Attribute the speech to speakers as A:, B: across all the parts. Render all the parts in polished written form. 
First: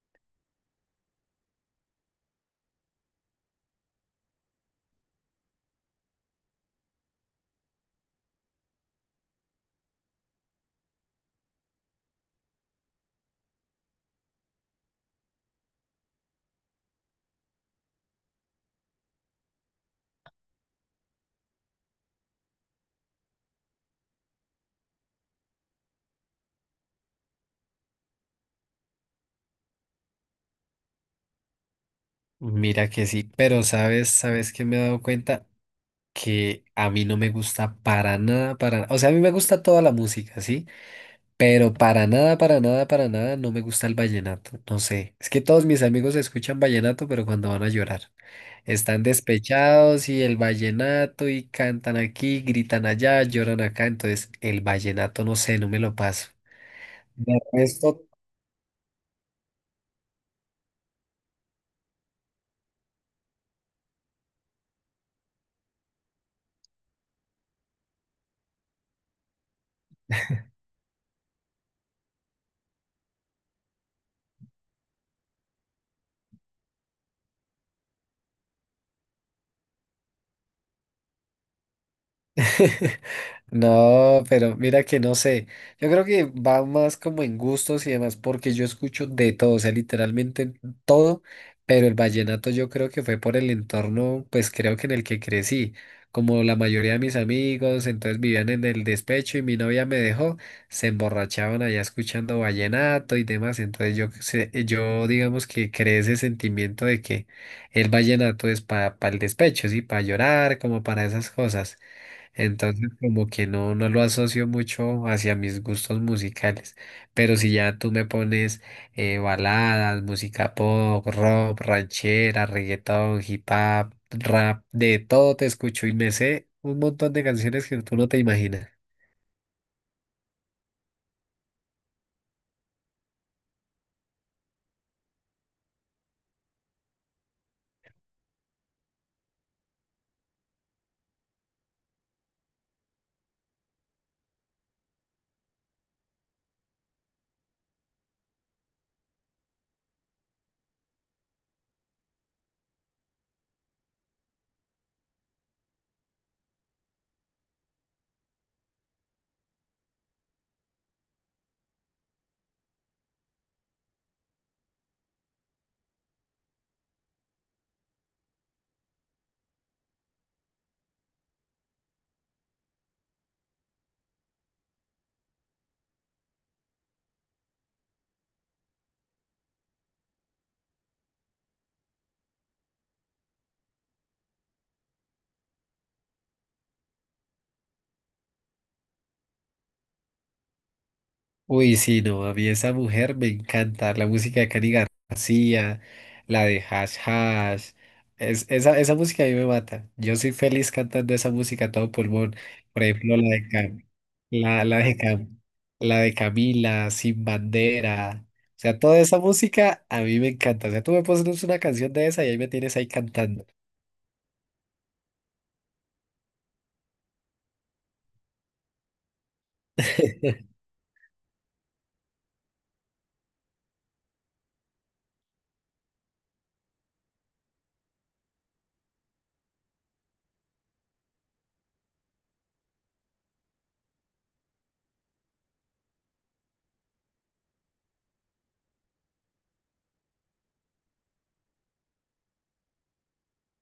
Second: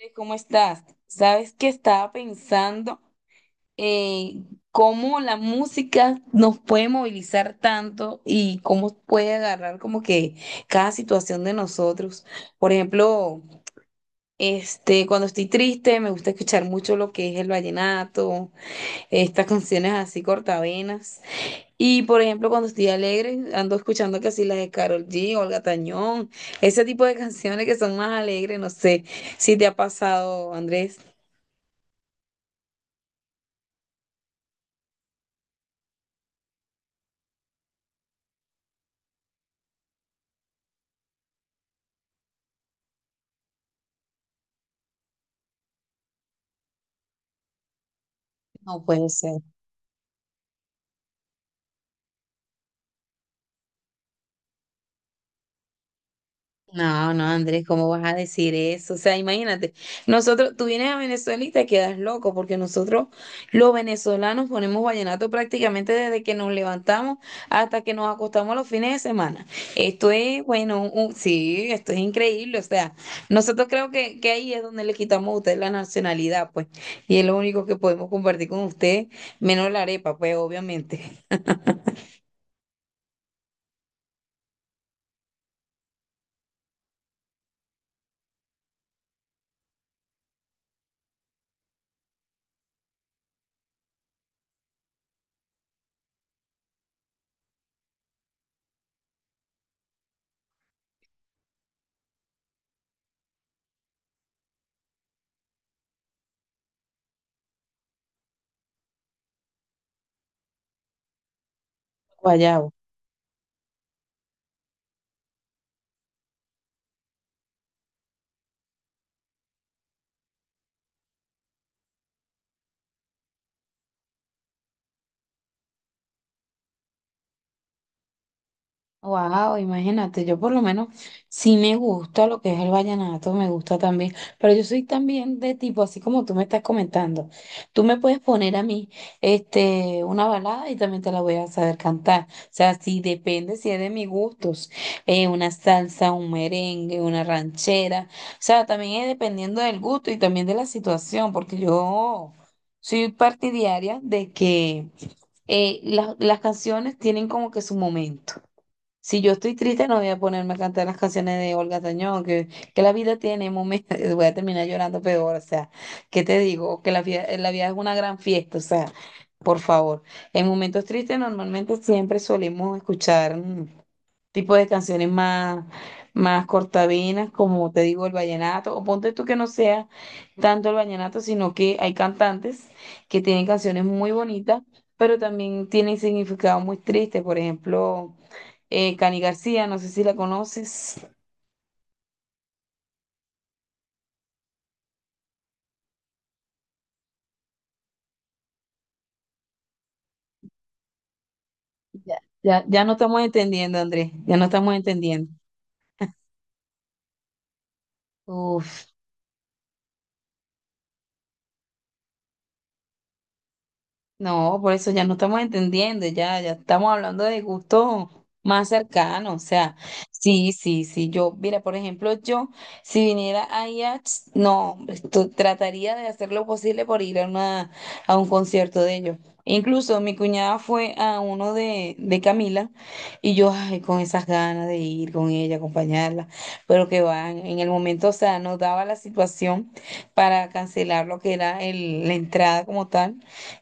A: ¿Cómo estás? Sabes que estaba pensando en cómo la música nos puede movilizar tanto y cómo puede agarrar como que cada situación de nosotros. Por ejemplo, cuando estoy triste me gusta escuchar mucho lo que es el vallenato, estas canciones así cortavenas. Y por ejemplo, cuando estoy alegre ando escuchando casi las de Karol G, Olga Tañón, ese tipo de canciones que son más alegres, no sé si te ha pasado, Andrés.
B: Mira que sí, pero sabes que me he dado cuenta que a mí no me gusta para nada, para nada. O sea, a mí me gusta toda la música, ¿sí? Pero para nada, para nada, para nada no me gusta el vallenato. No sé. Es que todos mis amigos escuchan vallenato, pero cuando van a llorar.
A: No
B: Están
A: puede ser.
B: despechados y el vallenato y cantan aquí, gritan allá, lloran acá. Entonces, el vallenato, no sé, no me lo paso.
A: No, no,
B: De
A: Andrés, ¿cómo
B: resto,
A: vas a decir eso? O sea, imagínate, nosotros, tú vienes a Venezuela y te quedas loco, porque nosotros, los venezolanos, ponemos vallenato prácticamente desde que nos levantamos hasta que nos acostamos los fines de semana. Esto es, bueno, sí, esto es increíble. O sea, nosotros creo que ahí es donde le quitamos a ustedes la nacionalidad, pues, y es lo único que podemos compartir con ustedes, menos la arepa, pues, obviamente.
B: no, pero mira que no sé. Yo creo que va más como en gustos y demás, porque yo escucho de todo, o sea, literalmente todo, pero el vallenato yo creo que fue por el entorno, pues creo que en el que crecí. Como la mayoría de mis amigos, entonces vivían en el despecho y mi novia me dejó, se emborrachaban allá escuchando vallenato y demás. Entonces yo digamos que creé ese sentimiento de que el vallenato es para el despecho, sí, para llorar, como para esas cosas.
A: Guayabo.
B: Entonces, como que no lo asocio mucho hacia mis gustos musicales. Pero si ya tú me pones baladas, música pop, rock, ranchera, reggaetón, hip hop, rap, de todo te escucho y me sé un montón de canciones que tú no te imaginas.
A: Wow, imagínate, yo por lo menos sí me gusta lo que es el vallenato, me gusta también, pero yo soy también de tipo, así como tú me estás comentando, tú me puedes poner a mí una balada y también te la voy a saber cantar, o sea, sí depende si es de mis gustos, una salsa, un merengue, una ranchera, o sea, también es dependiendo del gusto y también de la situación, porque yo soy partidaria de que las canciones tienen como que su momento. Si yo estoy triste, no voy a ponerme a cantar las canciones de Olga Tañón, que la vida tiene momentos, voy a terminar llorando peor, o sea, ¿qué te digo? Que la vida es una gran fiesta, o sea, por favor. En momentos tristes normalmente siempre solemos escuchar tipo de canciones más cortavenas, como te digo, el vallenato, o ponte tú que no sea tanto el vallenato, sino que hay cantantes que tienen canciones muy bonitas, pero también tienen significado muy triste, por ejemplo, Cani García, no sé si la conoces.
B: Uy, sí, no, a mí esa mujer me encanta. La música de Cani García, la de Hash Hash. Esa, esa música a mí me mata. Yo soy feliz cantando esa música a todo
A: Ya,
B: pulmón.
A: ya,
B: Por
A: ya no
B: ejemplo,
A: estamos entendiendo, Andrés, ya no
B: La,
A: estamos
B: la de
A: entendiendo.
B: Cam- la de Camila, Sin Bandera. O sea,
A: Uf.
B: toda esa música a mí me encanta. O sea, tú me pones una canción de esa y ahí me tienes ahí cantando.
A: No, por eso ya no estamos entendiendo, ya, ya estamos hablando de gustos más cercanos, o sea, sí, sí, sí, yo, mira, por ejemplo, yo, si viniera a IAX, no, hombre, trataría de hacer lo posible por ir a una, a un concierto de ellos. Incluso mi cuñada fue a uno de Camila y yo, ay, con esas ganas de ir con ella, acompañarla, pero que van, en el momento, o sea, nos daba la situación para cancelar lo que era la entrada como tal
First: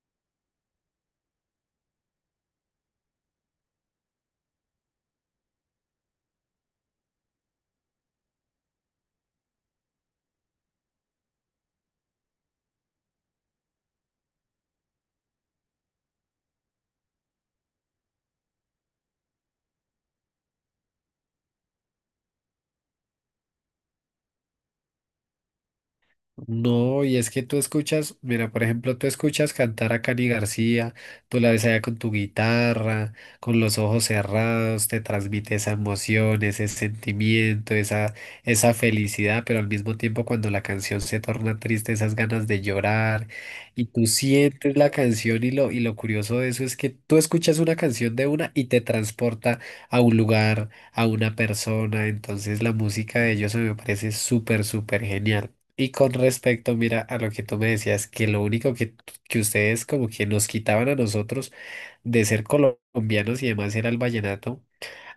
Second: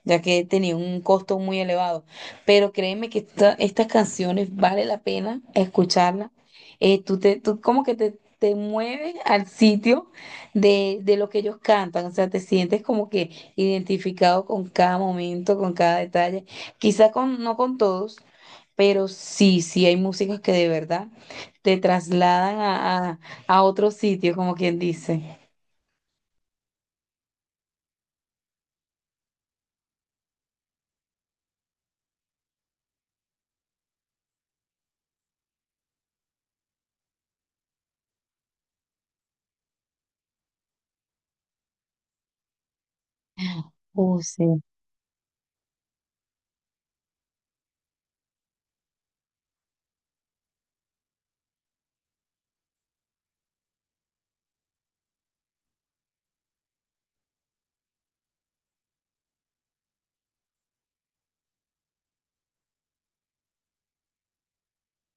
A: ya que tenía un costo muy elevado. Pero créeme que estas canciones vale la pena escucharlas. Tú como que te mueves al sitio de lo que ellos cantan, o sea, te sientes como que identificado con cada momento, con cada detalle, quizá con, no con todos. Pero sí, sí hay músicas que de verdad te trasladan a otro sitio, como quien dice.
B: No, y es que tú escuchas, mira, por ejemplo, tú escuchas cantar a Cani García, tú la ves allá con tu guitarra, con los ojos cerrados, te transmite esa emoción, ese sentimiento, esa felicidad, pero al mismo tiempo cuando la canción se torna triste, esas ganas de llorar, y tú
A: Oh, sí.
B: sientes la canción y lo curioso de eso es que tú escuchas una canción de una y te transporta a un lugar, a una persona, entonces la música de ellos me parece súper, súper genial. Y con respecto, mira, a lo que tú me decías, que ustedes como que nos quitaban a nosotros de ser colombianos y demás era el vallenato,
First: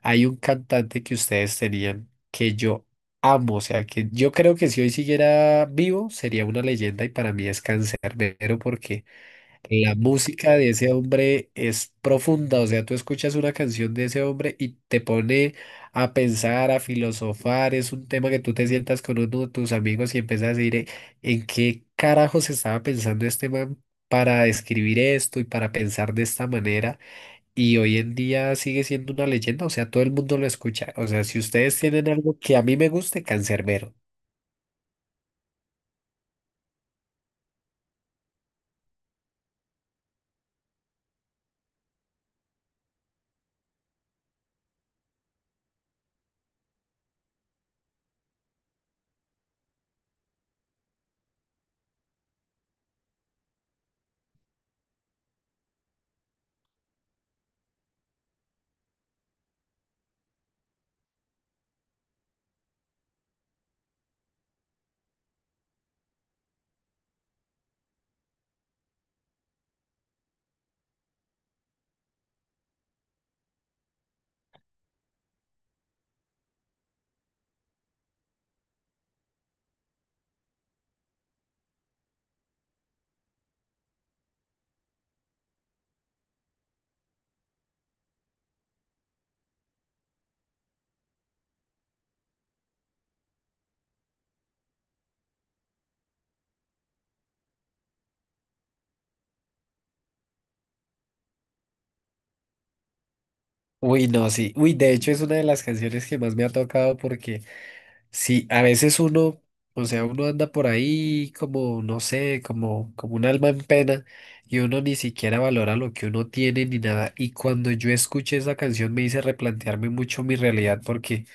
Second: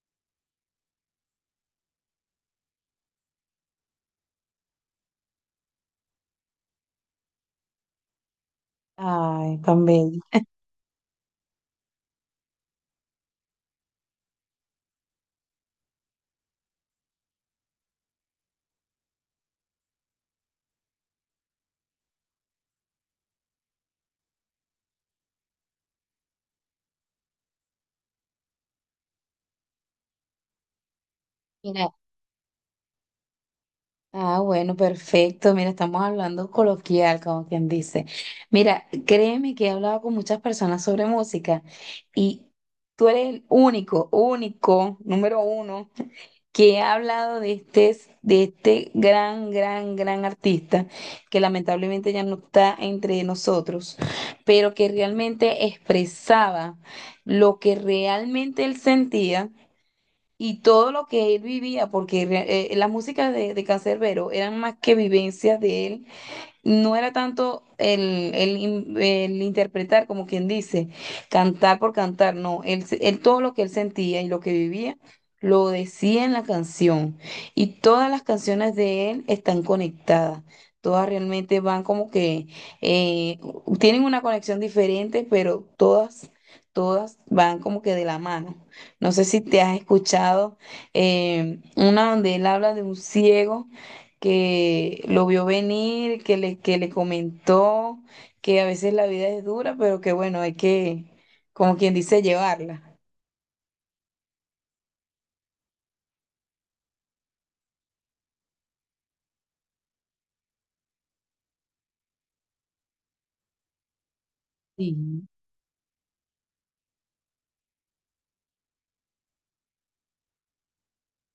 B: hay un cantante que ustedes tenían que yo amo, o sea, que yo creo que si hoy siguiera vivo sería una leyenda y para mí es Canserbero porque
A: Ay, tan
B: la
A: bello.
B: música de ese hombre es profunda, o sea, tú escuchas una canción de ese hombre y te pone a pensar, a filosofar, es un tema que tú te sientas con uno de tus amigos y empiezas a decir, ¿en qué carajos estaba pensando este man para escribir esto y para pensar de esta manera?" Y hoy en día sigue siendo una leyenda, o sea, todo el mundo lo escucha, o sea, si ustedes
A: Mira,
B: tienen algo que a mí me guste, Canserbero.
A: ah, bueno, perfecto. Mira, estamos hablando coloquial, como quien dice. Mira, créeme que he hablado con muchas personas sobre música y tú eres el único, único, número uno, que ha hablado de este gran, gran, gran artista que lamentablemente ya no está entre nosotros, pero que realmente expresaba lo que realmente él sentía y todo lo que él vivía, porque las músicas de Canserbero eran más que vivencias de él, no era tanto el, el interpretar, como quien dice, cantar por cantar, no, él todo lo que él sentía y lo que vivía lo decía en la canción. Y todas las canciones de él están conectadas, todas realmente van como que eh, tienen una conexión diferente, pero todas van como que de la mano. No sé si te has escuchado una donde él habla de un ciego que lo vio venir, que le comentó que a veces la vida es dura, pero que bueno, hay que, como quien dice, llevarla.
B: Uy, no, sí, uy, de hecho es una de las canciones que más me ha tocado porque... Sí, a veces uno, o sea, uno anda por ahí como, no sé, como un alma en pena y uno
A: Sí,
B: ni siquiera valora lo que uno tiene ni nada. Y cuando yo escuché esa canción me hice replantearme mucho mi realidad porque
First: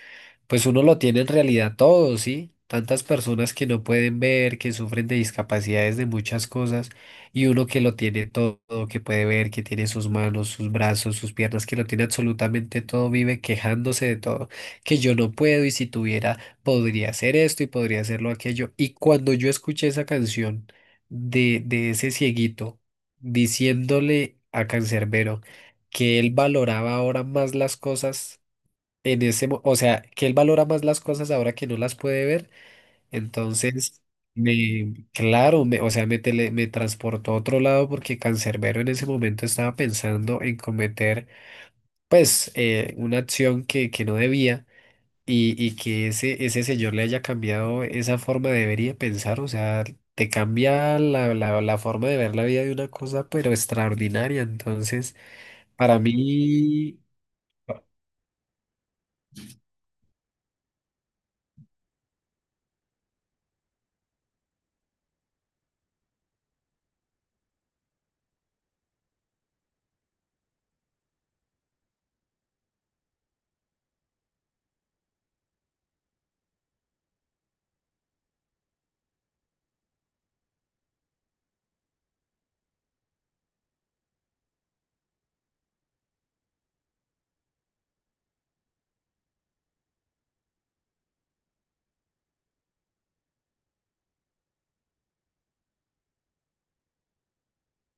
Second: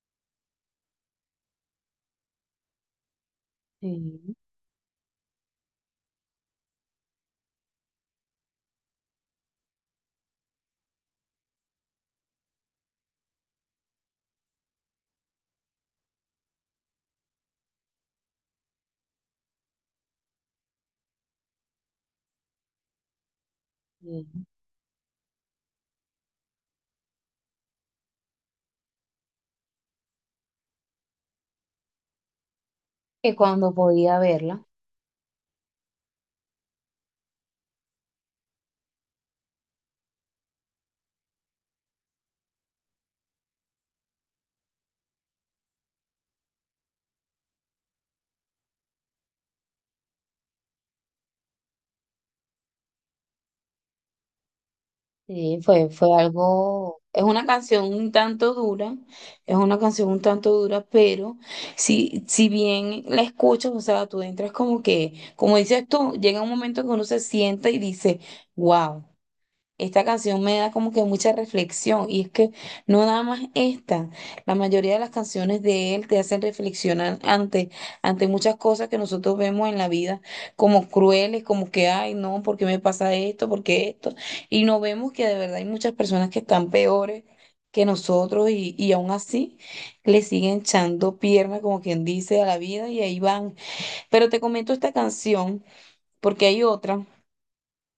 B: pues uno lo tiene en realidad todo, ¿sí? Tantas personas que no pueden
A: sí,
B: ver, que sufren de discapacidades de muchas cosas, y uno que lo tiene todo, que puede ver, que tiene sus manos, sus brazos, sus piernas, que lo tiene absolutamente todo, vive quejándose de todo, que yo no puedo y si tuviera, podría hacer esto y podría hacerlo aquello. Y cuando yo escuché esa canción de ese cieguito
A: sí.
B: diciéndole a Cancerbero que él valoraba ahora más las cosas, en o sea, que él valora más las cosas ahora que no las puede ver,
A: Que cuando
B: entonces,
A: podía verla,
B: me, claro, me, o sea, me, tele- me transportó a otro lado porque Cancerbero en ese momento estaba pensando en cometer, pues, una acción que no debía y que ese señor le haya cambiado esa forma de ver y de pensar, o sea, te cambia la forma de ver la vida de una cosa, pero extraordinaria, entonces,
A: sí, fue,
B: para
A: fue
B: mí...
A: algo, es una canción un tanto dura, es una canción un tanto dura, pero si bien la escuchas, o sea, tú entras como que, como dices tú, llega un momento que uno se sienta y dice, wow. Esta canción me da como que mucha reflexión y es que no nada más esta, la mayoría de las canciones de él te hacen reflexionar ante muchas cosas que nosotros vemos en la vida como crueles, como que, ay, no, ¿por qué me pasa esto? ¿Por qué esto? Y no vemos que de verdad hay muchas personas que están peores que nosotros y aún así le siguen echando pierna, como quien dice, a la vida y ahí van. Pero te comento esta canción porque hay otra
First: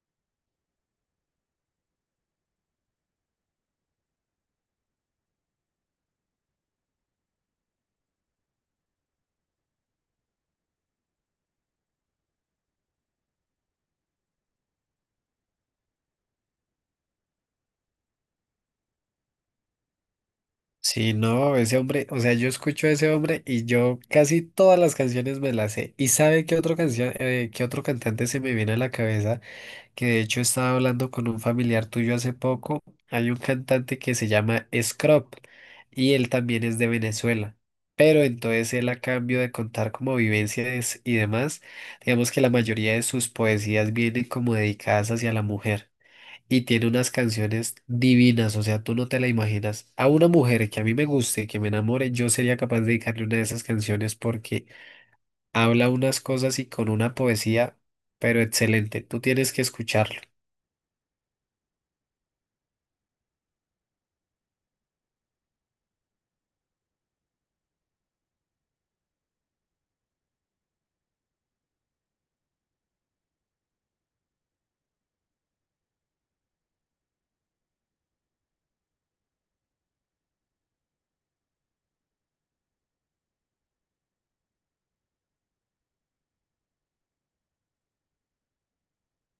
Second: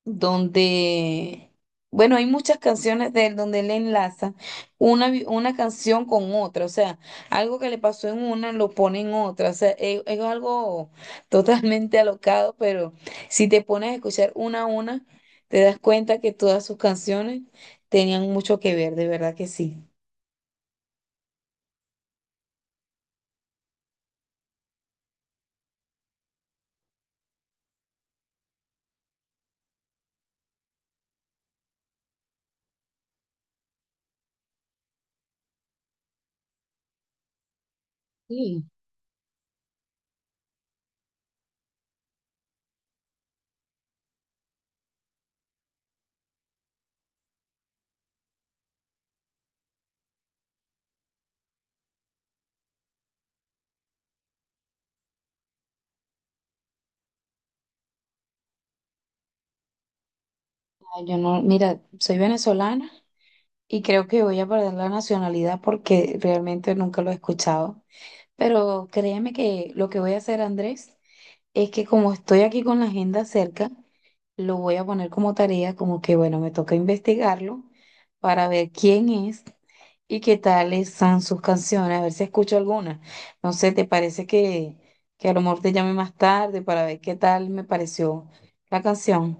A: donde, bueno, hay muchas canciones de él donde él enlaza una canción con otra, o sea, algo que le pasó en una lo pone en otra, o sea, es algo totalmente alocado, pero si te pones a escuchar una a una, te das cuenta que todas sus canciones tenían mucho que ver, de verdad que sí.
B: Sí, no, ese hombre, o sea, yo escucho a ese hombre y yo casi todas las canciones me las sé. ¿Y sabe qué otro canción, qué otro cantante se me viene a la cabeza? Que de hecho estaba hablando con un familiar tuyo hace poco. Hay un cantante que se llama Scrop y él también es de Venezuela. Pero
A: Sí.
B: entonces él a cambio de contar como vivencias y demás, digamos que la mayoría de sus poesías vienen como dedicadas hacia la mujer y tiene unas canciones divinas, o sea, tú no te la imaginas. A una mujer que a mí me guste, que me enamore, yo sería capaz de dedicarle una de esas canciones porque habla unas cosas y con una poesía, pero excelente. Tú tienes que escucharlo.
A: Ay, yo no, mira, soy venezolana y creo que voy a perder la nacionalidad porque realmente nunca lo he escuchado. Pero créeme que lo que voy a hacer, Andrés, es que como estoy aquí con la agenda cerca, lo voy a poner como tarea, como que bueno, me toca investigarlo para ver quién es y qué tales son sus canciones, a ver si escucho alguna. No sé, ¿te parece que a lo mejor te llame más tarde para ver qué tal me pareció la canción?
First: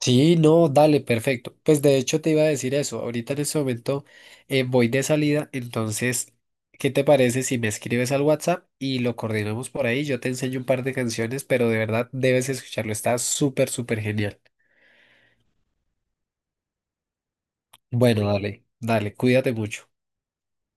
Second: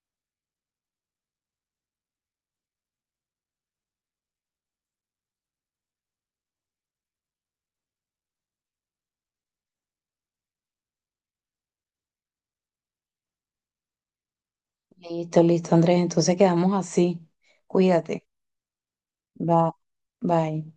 B: Sí, no, dale, perfecto. Pues de hecho te iba a decir eso. Ahorita en este momento voy de salida, entonces, ¿qué te parece si me escribes al WhatsApp y lo coordinamos por ahí? Yo te enseño un par de canciones, pero de verdad debes escucharlo. Está súper, súper genial.
A: Listo, listo, Andrés, entonces quedamos así. Cuídate.
B: Bueno, dale, dale, cuídate
A: Bye.
B: mucho.
A: Bye.